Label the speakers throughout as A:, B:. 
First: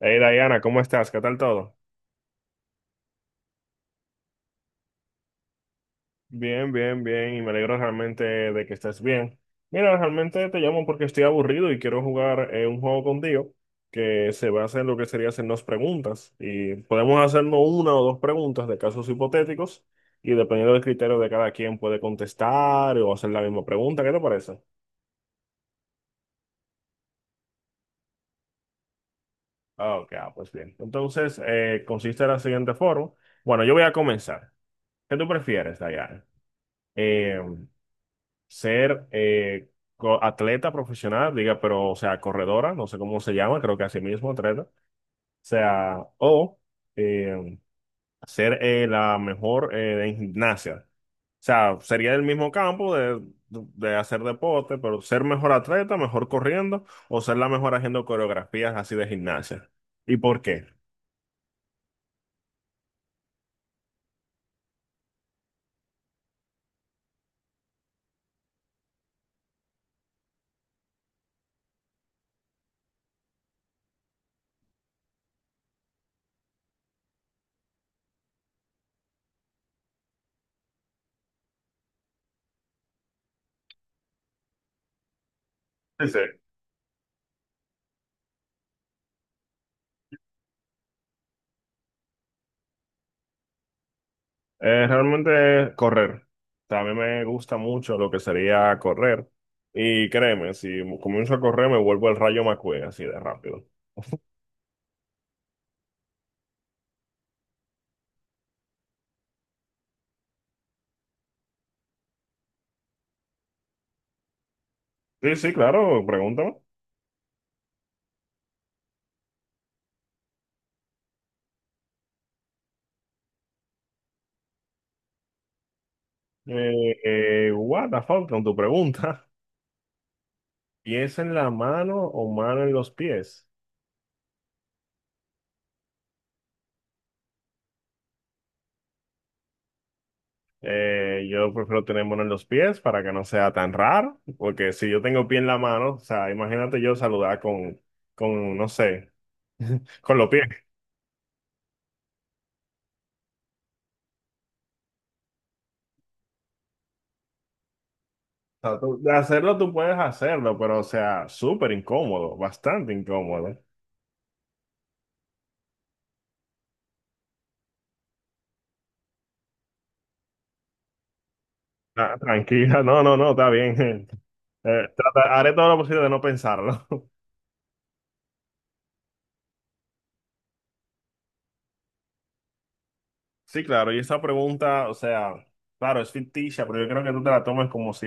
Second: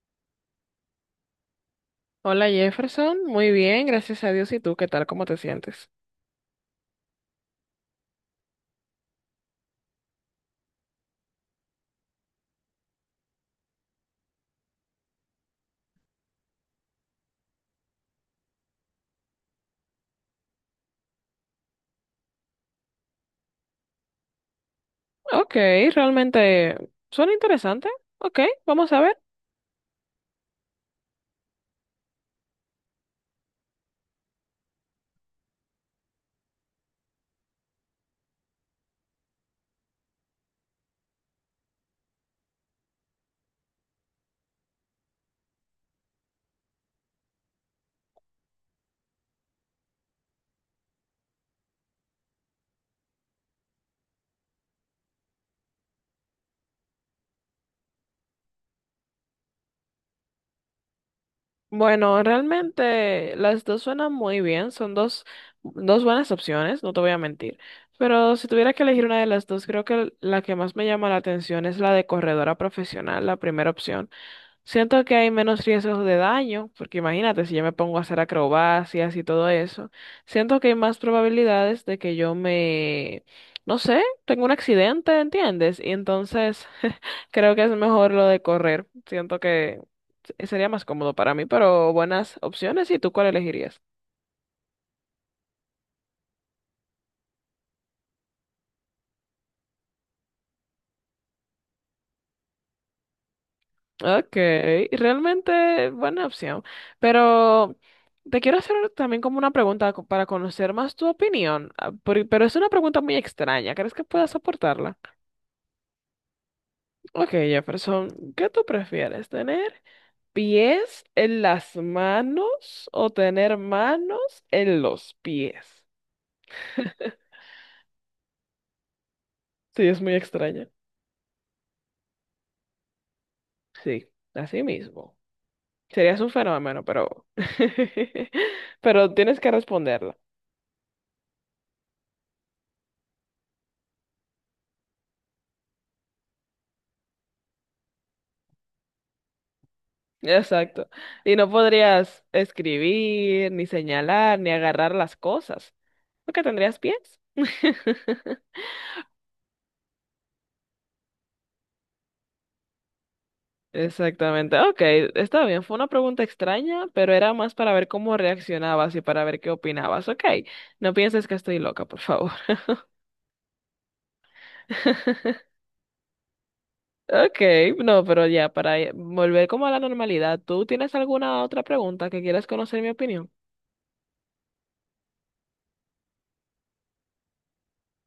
A: Hey Diana, ¿cómo estás? ¿Qué tal todo?
B: Hola Jefferson, muy bien, gracias a Dios. ¿Y tú qué tal? ¿Cómo te sientes?
A: Bien, bien, bien, y me alegro realmente de que estés bien. Mira, realmente te llamo porque estoy aburrido y quiero jugar un juego contigo que se basa en lo que sería hacernos preguntas. Y podemos hacernos una o dos preguntas de casos hipotéticos y dependiendo del criterio de cada quien puede contestar o hacer la misma pregunta. ¿Qué te parece?
B: Ok, realmente suena interesante. Ok, vamos a ver.
A: Ah, ok, ah, pues bien. Entonces, consiste de la siguiente forma. Bueno, yo voy a comenzar. ¿Qué tú prefieres, Diana? Eh, Ser atleta profesional, diga, pero, o sea, corredora, no sé cómo se llama, creo que así mismo, atleta, o sea, o eh, ser la mejor en gimnasia. O sea, sería el mismo campo de, hacer deporte, pero ser mejor atleta, mejor corriendo, o ser la mejor haciendo coreografías así de gimnasia. ¿Y por qué?
B: Bueno, realmente las dos suenan muy bien, son dos buenas opciones, no te voy a mentir. Pero si tuviera que elegir una de las dos, creo que la que más me llama la atención es la de corredora profesional, la primera opción. Siento que hay menos riesgos de daño, porque imagínate, si yo me pongo a hacer acrobacias y todo eso, siento que hay más probabilidades de que yo me, no sé, tenga un accidente, ¿entiendes? Y
A: Sí, sí.
B: entonces creo que es mejor lo de correr. Siento que sería más cómodo para mí, pero buenas opciones. ¿Y tú cuál elegirías?
A: Realmente correr. También me gusta mucho lo que sería correr. Y créeme, si comienzo a correr me vuelvo el Rayo McQueen así de rápido.
B: Okay, realmente buena opción. Pero te quiero hacer también como una pregunta para conocer más tu opinión, pero es una pregunta muy extraña. ¿Crees que puedas soportarla?
A: Sí, sí, claro, pregúntame.
B: Ok, Jefferson, ¿qué tú prefieres? ¿Tener pies en las manos o tener manos en los pies?
A: Eh, What the fuck con tu pregunta.
B: Sí, es muy extraña.
A: ¿Pies en la mano o mano en los pies?
B: Sí, así mismo. Serías un fenómeno, pero pero tienes que responderla.
A: Yo prefiero tener mano en los pies para que no sea tan raro, porque si yo tengo pie en la mano, o sea, imagínate yo saludar con, no sé, con los pies.
B: Exacto. Y no podrías escribir, ni señalar, ni agarrar las cosas, porque tendrías pies.
A: Sea, de hacerlo tú puedes hacerlo, pero o sea, súper incómodo, bastante incómodo.
B: Exactamente. Ok, está bien. Fue una pregunta extraña, pero era más para ver cómo reaccionabas y para ver qué opinabas. Ok, no pienses que estoy loca, por
A: Ah,
B: favor.
A: tranquila, no, no, no, está bien. Haré todo lo posible de no pensarlo.
B: Ok, no, pero ya, para volver como a la normalidad, ¿tú tienes alguna otra pregunta que quieras conocer mi opinión?
A: Sí, claro, y esa pregunta, o sea, claro, es ficticia, pero yo creo que tú te la tomas como si,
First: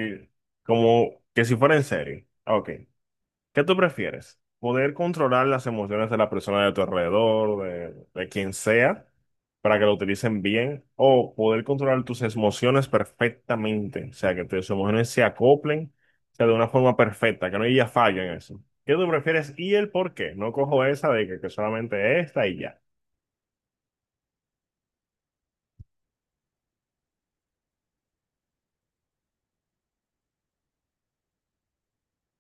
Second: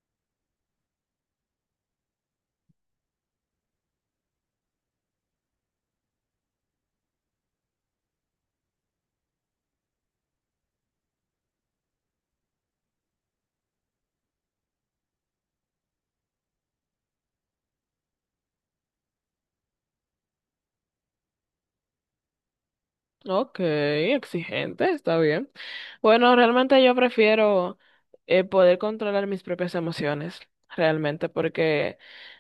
A: como que si fuera en serio. Ok. ¿Qué tú prefieres? ¿Poder controlar las emociones de la persona de tu alrededor, de, quien sea, para que lo utilicen bien? ¿O poder controlar tus emociones perfectamente? O sea, que tus emociones se acoplen, o sea, de una forma perfecta, que no haya fallo en eso. ¿Qué tú prefieres y el por qué? No cojo esa de que, solamente esta y ya.
B: Ok, exigente, está bien. Bueno, realmente yo prefiero poder controlar mis propias emociones, realmente, porque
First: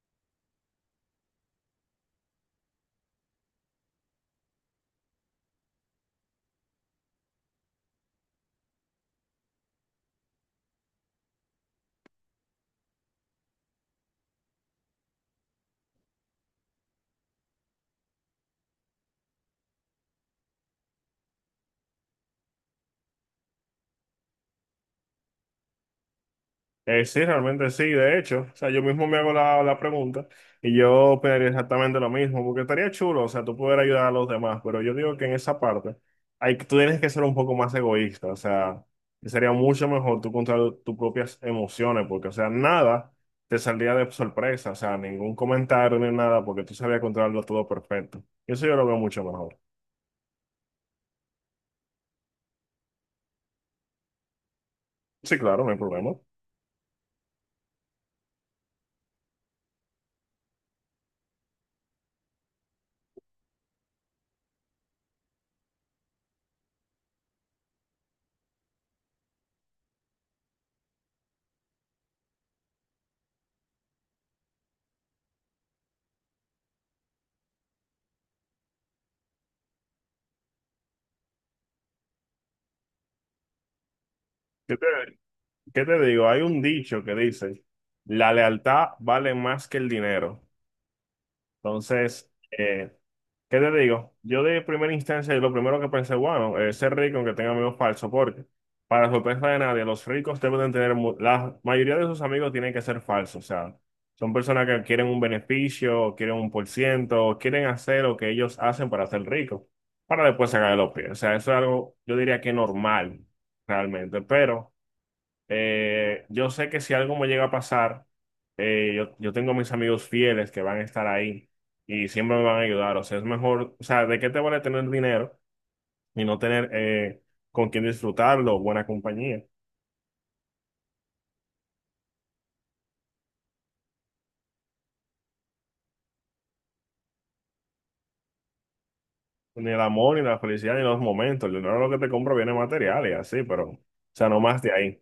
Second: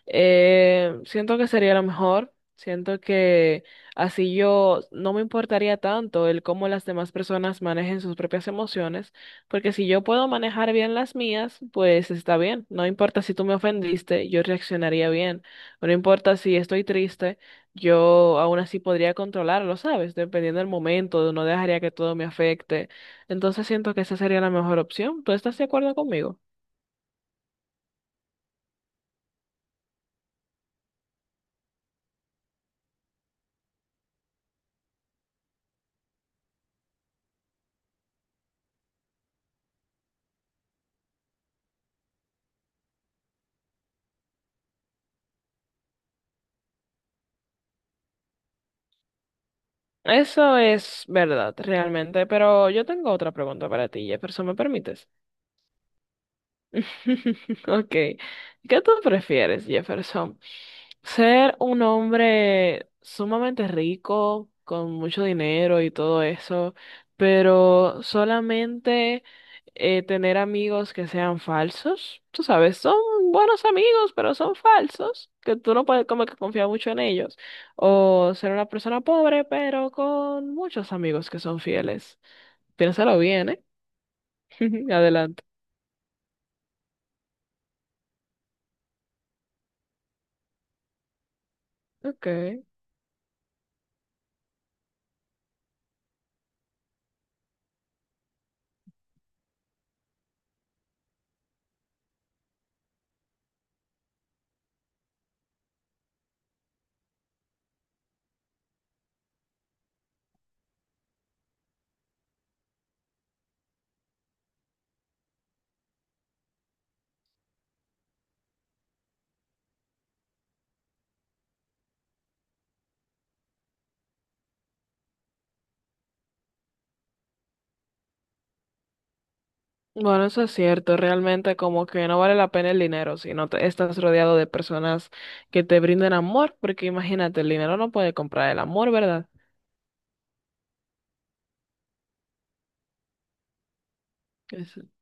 B: siento que sería lo mejor. Siento que así yo no me importaría tanto el cómo las demás personas manejen sus propias emociones, porque si yo puedo manejar bien las mías, pues está bien. No importa si tú me ofendiste, yo reaccionaría bien. No importa si estoy triste, yo aún así podría controlarlo, ¿sabes? Dependiendo del momento, no dejaría que todo me afecte. Entonces siento que esa sería la mejor opción. ¿Tú estás de acuerdo conmigo?
A: Sí, realmente sí, de hecho, o sea, yo mismo me hago la pregunta y yo opinaría exactamente lo mismo, porque estaría chulo, o sea, tú poder ayudar a los demás, pero yo digo que en esa parte hay, tú tienes que ser un poco más egoísta, o sea, sería mucho mejor tú controlar tus propias emociones, porque, o sea, nada te saldría de sorpresa, o sea, ningún comentario ni nada, porque tú sabías controlarlo todo perfecto. Y eso yo lo veo mucho mejor.
B: Eso es verdad, realmente, pero yo tengo otra pregunta para ti, Jefferson, ¿me permites?
A: Sí, claro, no hay problema.
B: Ok. ¿Qué tú prefieres, Jefferson? Ser un hombre sumamente rico, con mucho dinero y todo eso, pero solamente tener amigos que sean falsos. Tú sabes, son buenos amigos, pero son falsos, que tú no puedes como que confiar mucho en ellos. O ser una persona pobre, pero con muchos amigos que son fieles. Piénsalo bien, ¿eh?
A: ¿Qué te,
B: Adelante.
A: qué te digo? Hay un dicho que dice, la lealtad vale más que el dinero.
B: Ok.
A: Entonces, ¿qué te digo? Yo de primera instancia, lo primero que pensé, bueno, ser rico aunque tenga amigos falsos, porque para sorpresa de nadie, los ricos deben de tener, la mayoría de sus amigos tienen que ser falsos, o sea, son personas que quieren un beneficio, o quieren un por ciento, o quieren hacer lo que ellos hacen para ser ricos, para después sacar de los pies. O sea, eso es algo, yo diría que normal, realmente, pero... Yo sé que si algo me llega a pasar, yo tengo mis amigos fieles que van a estar ahí y siempre me van a ayudar. O sea, es mejor, o sea, ¿de qué te vale tener dinero y no tener con quién disfrutarlo, buena compañía?
B: Bueno, eso es cierto, realmente como que no vale la pena el dinero si no te- estás rodeado de personas que te brinden amor, porque imagínate, el dinero no puede comprar el amor, ¿verdad?
A: Ni el amor, ni la felicidad, ni los momentos. El dinero lo que te compro viene material y así, pero, o sea, no más de ahí.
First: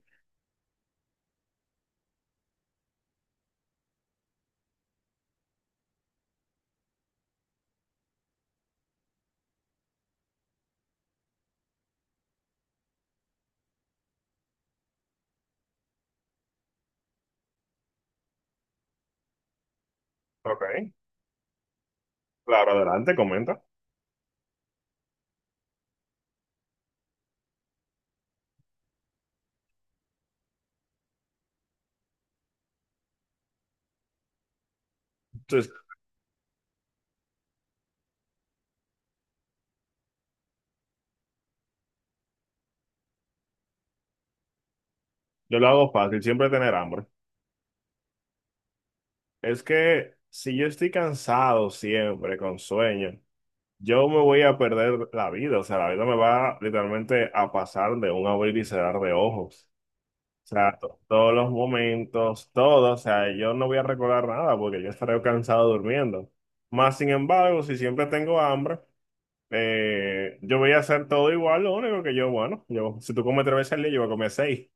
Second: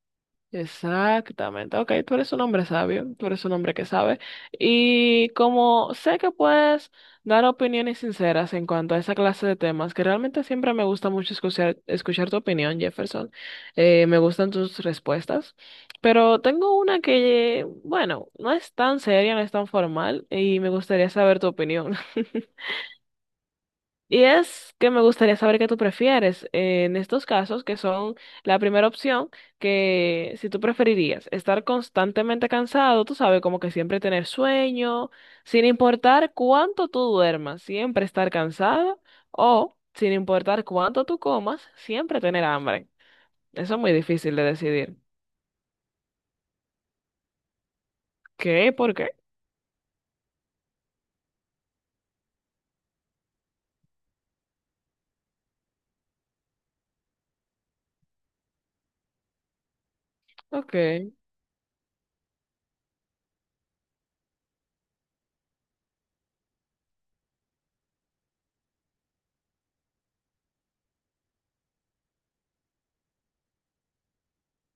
B: Exactamente. Ok, tú eres un hombre sabio, tú eres un hombre que sabe. Y como sé que puedes dar opiniones sinceras en cuanto a esa clase de temas, que realmente siempre me gusta mucho escuchar tu opinión, Jefferson, me gustan tus respuestas, pero tengo una que, bueno, no es tan seria, no es tan formal y me
A: Ok,
B: gustaría saber tu opinión.
A: claro, adelante, comenta.
B: Y es que me gustaría saber qué tú prefieres en estos casos, que son la primera opción, que si tú preferirías estar constantemente cansado, tú sabes, como que siempre tener sueño, sin
A: Entonces,
B: importar cuánto tú duermas, siempre estar cansado, o sin importar cuánto tú comas, siempre tener hambre. Eso es muy difícil de decidir.
A: yo lo hago fácil, siempre tener hambre.
B: ¿Qué? ¿Por qué?
A: Es que si yo estoy cansado siempre, con sueño. Yo me voy a perder la vida, o sea, la vida me va literalmente a pasar de un abrir y cerrar de ojos. O
B: Ok.
A: sea, todos los momentos, todo, o sea, yo no voy a recordar nada porque yo estaré cansado durmiendo. Más sin embargo, si siempre tengo hambre, yo voy a hacer todo igual, lo único que bueno, yo, si tú comes 3 veces al día, yo voy a comer 6.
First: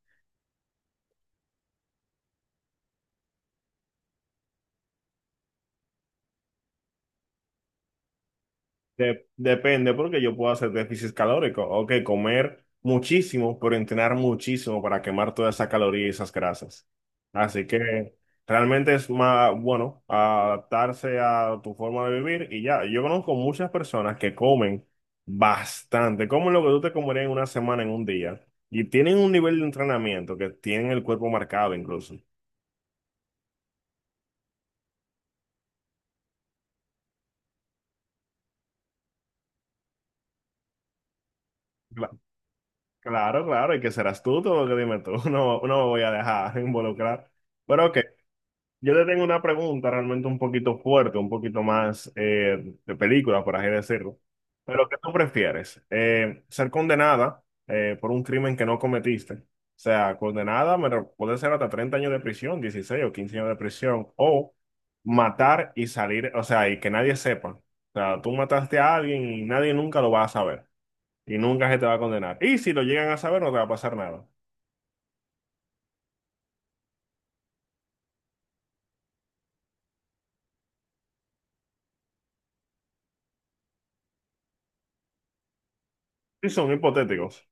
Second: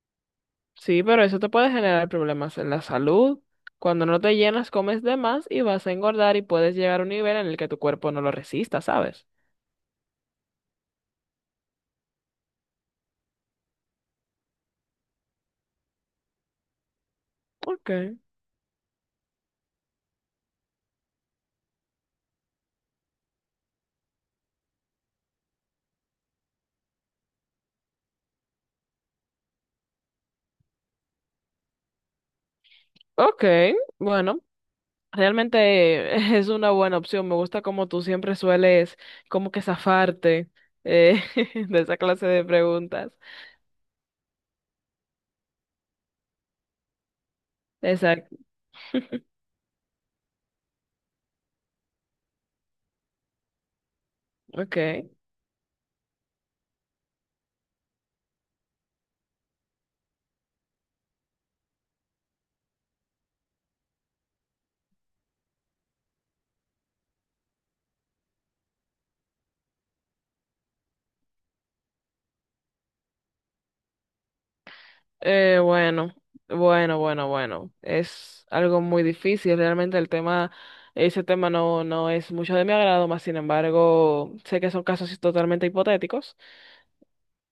B: Sí, pero eso te puede generar problemas en la salud. Cuando no te llenas, comes de más y vas a engordar y puedes llegar a un nivel en el que tu cuerpo no lo resista, ¿sabes?
A: Depende, porque yo puedo hacer déficit calórico. O que comer muchísimo, pero entrenar muchísimo para quemar toda esa caloría y esas grasas. Así
B: Ok,
A: que realmente es más bueno adaptarse a tu forma de vivir y ya. Yo conozco muchas personas que comen bastante, comen lo que tú te comerías en una semana, en un día, y tienen un nivel de entrenamiento que tienen el cuerpo marcado incluso.
B: ok, bueno, realmente es una buena opción. Me gusta como tú siempre sueles como que zafarte eh, de esa
A: Cla-
B: clase de preguntas.
A: Claro, claro, y que serás tú, todo lo que dime tú. No, no me voy a dejar involucrar. Pero ok.
B: Exacto,
A: Yo le tengo una pregunta realmente un poquito fuerte, un poquito más de película, por así decirlo. Pero ¿qué
B: ok.
A: tú prefieres? ¿Ser condenada por un crimen que no cometiste? O sea, condenada puede ser hasta 30 años de prisión, 16 o 15 años de prisión, o matar y salir, o sea, y que nadie sepa. O sea, tú mataste a alguien y nadie nunca lo va a saber y nunca se te va a condenar. Y si lo llegan a saber, no te va a pasar nada.
B: Eh, bueno, bueno. Es algo muy difícil. Realmente el tema, ese tema no es mucho de mi agrado, más sin embargo, sé que son casos totalmente hipotéticos.
A: Y son hipotéticos.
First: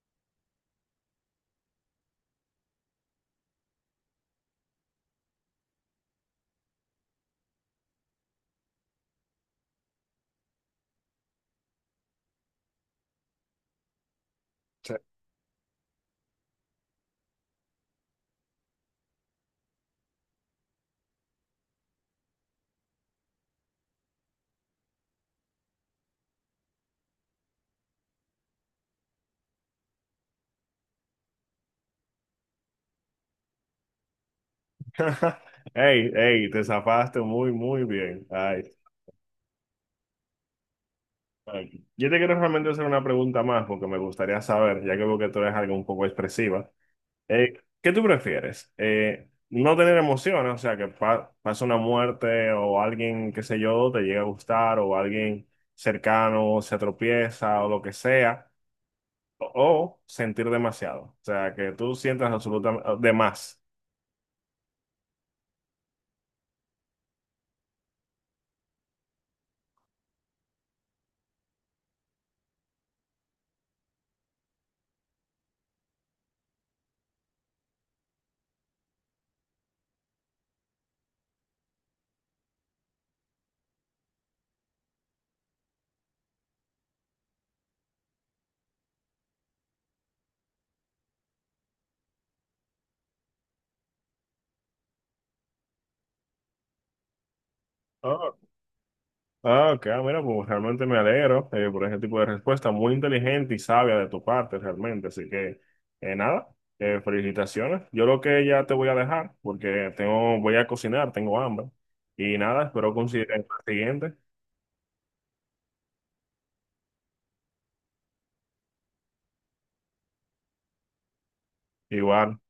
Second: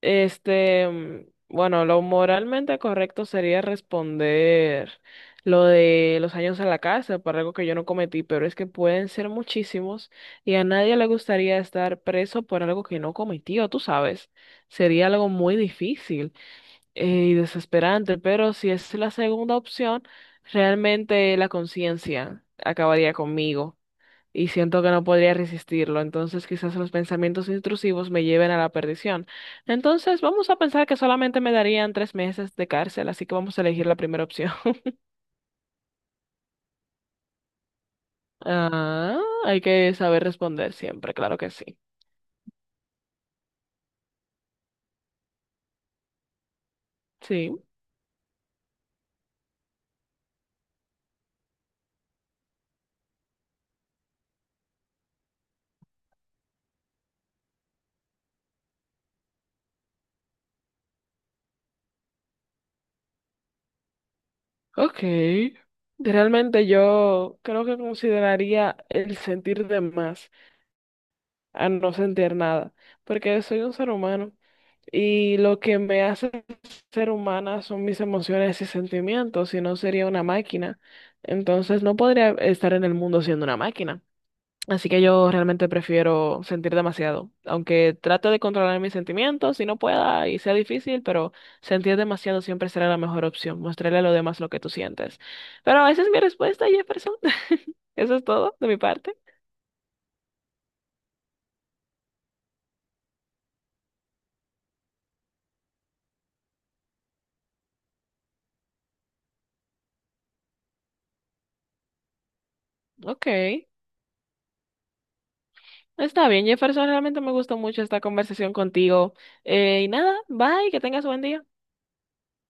B: Este, mm, bueno, lo moralmente correcto sería responder lo de los años en la cárcel por algo que yo no cometí, pero es que pueden ser muchísimos y a nadie le gustaría estar preso por algo que no cometió, tú sabes. Sería algo muy difícil y desesperante, pero si es la segunda opción, realmente la conciencia acabaría conmigo y siento que no podría resistirlo, entonces quizás los pensamientos intrusivos me lleven a la perdición. Entonces vamos a pensar que solamente me darían 3 meses de cárcel, así que vamos a elegir la primera opción.
A: Hey, hey, te zafaste muy, muy bien. Ay,
B: Ah, hay que saber responder siempre, claro que sí.
A: ay. Yo te quiero realmente hacer una pregunta más porque me gustaría saber, ya que veo que tú eres algo un poco expresiva. Eh,
B: Sí,
A: ¿Qué tú prefieres? No tener emociones, o sea, que pase una muerte o alguien, qué sé yo, te llega a gustar o alguien cercano se tropieza o lo que sea, o sentir demasiado, o sea, que tú sientas absolutamente de más.
B: ok. Realmente yo creo que consideraría el sentir de más a no sentir nada, porque soy un ser humano y lo que me hace ser humana son mis emociones y sentimientos, si no sería una máquina. Entonces no podría estar en el mundo siendo una máquina. Así que yo realmente prefiero sentir demasiado, aunque trato de controlar mis sentimientos si no pueda y sea difícil, pero sentir demasiado siempre será la mejor opción, mostrarle a los demás lo que tú sientes. Pero esa es mi respuesta, Jefferson. Eso es todo de mi parte.
A: Ah, ok, ah, mira, pues realmente me alegro por ese tipo de respuesta, muy inteligente y sabia de tu parte, realmente. Así que, nada, felicitaciones. Yo creo que ya te voy a dejar porque tengo, voy a cocinar, tengo hambre. Y nada, espero
B: Ok.
A: coincidir en la siguiente.
B: Está bien, Jefferson, realmente me gustó mucho esta conversación contigo. Y nada, bye, que tengas buen día.
A: Igual.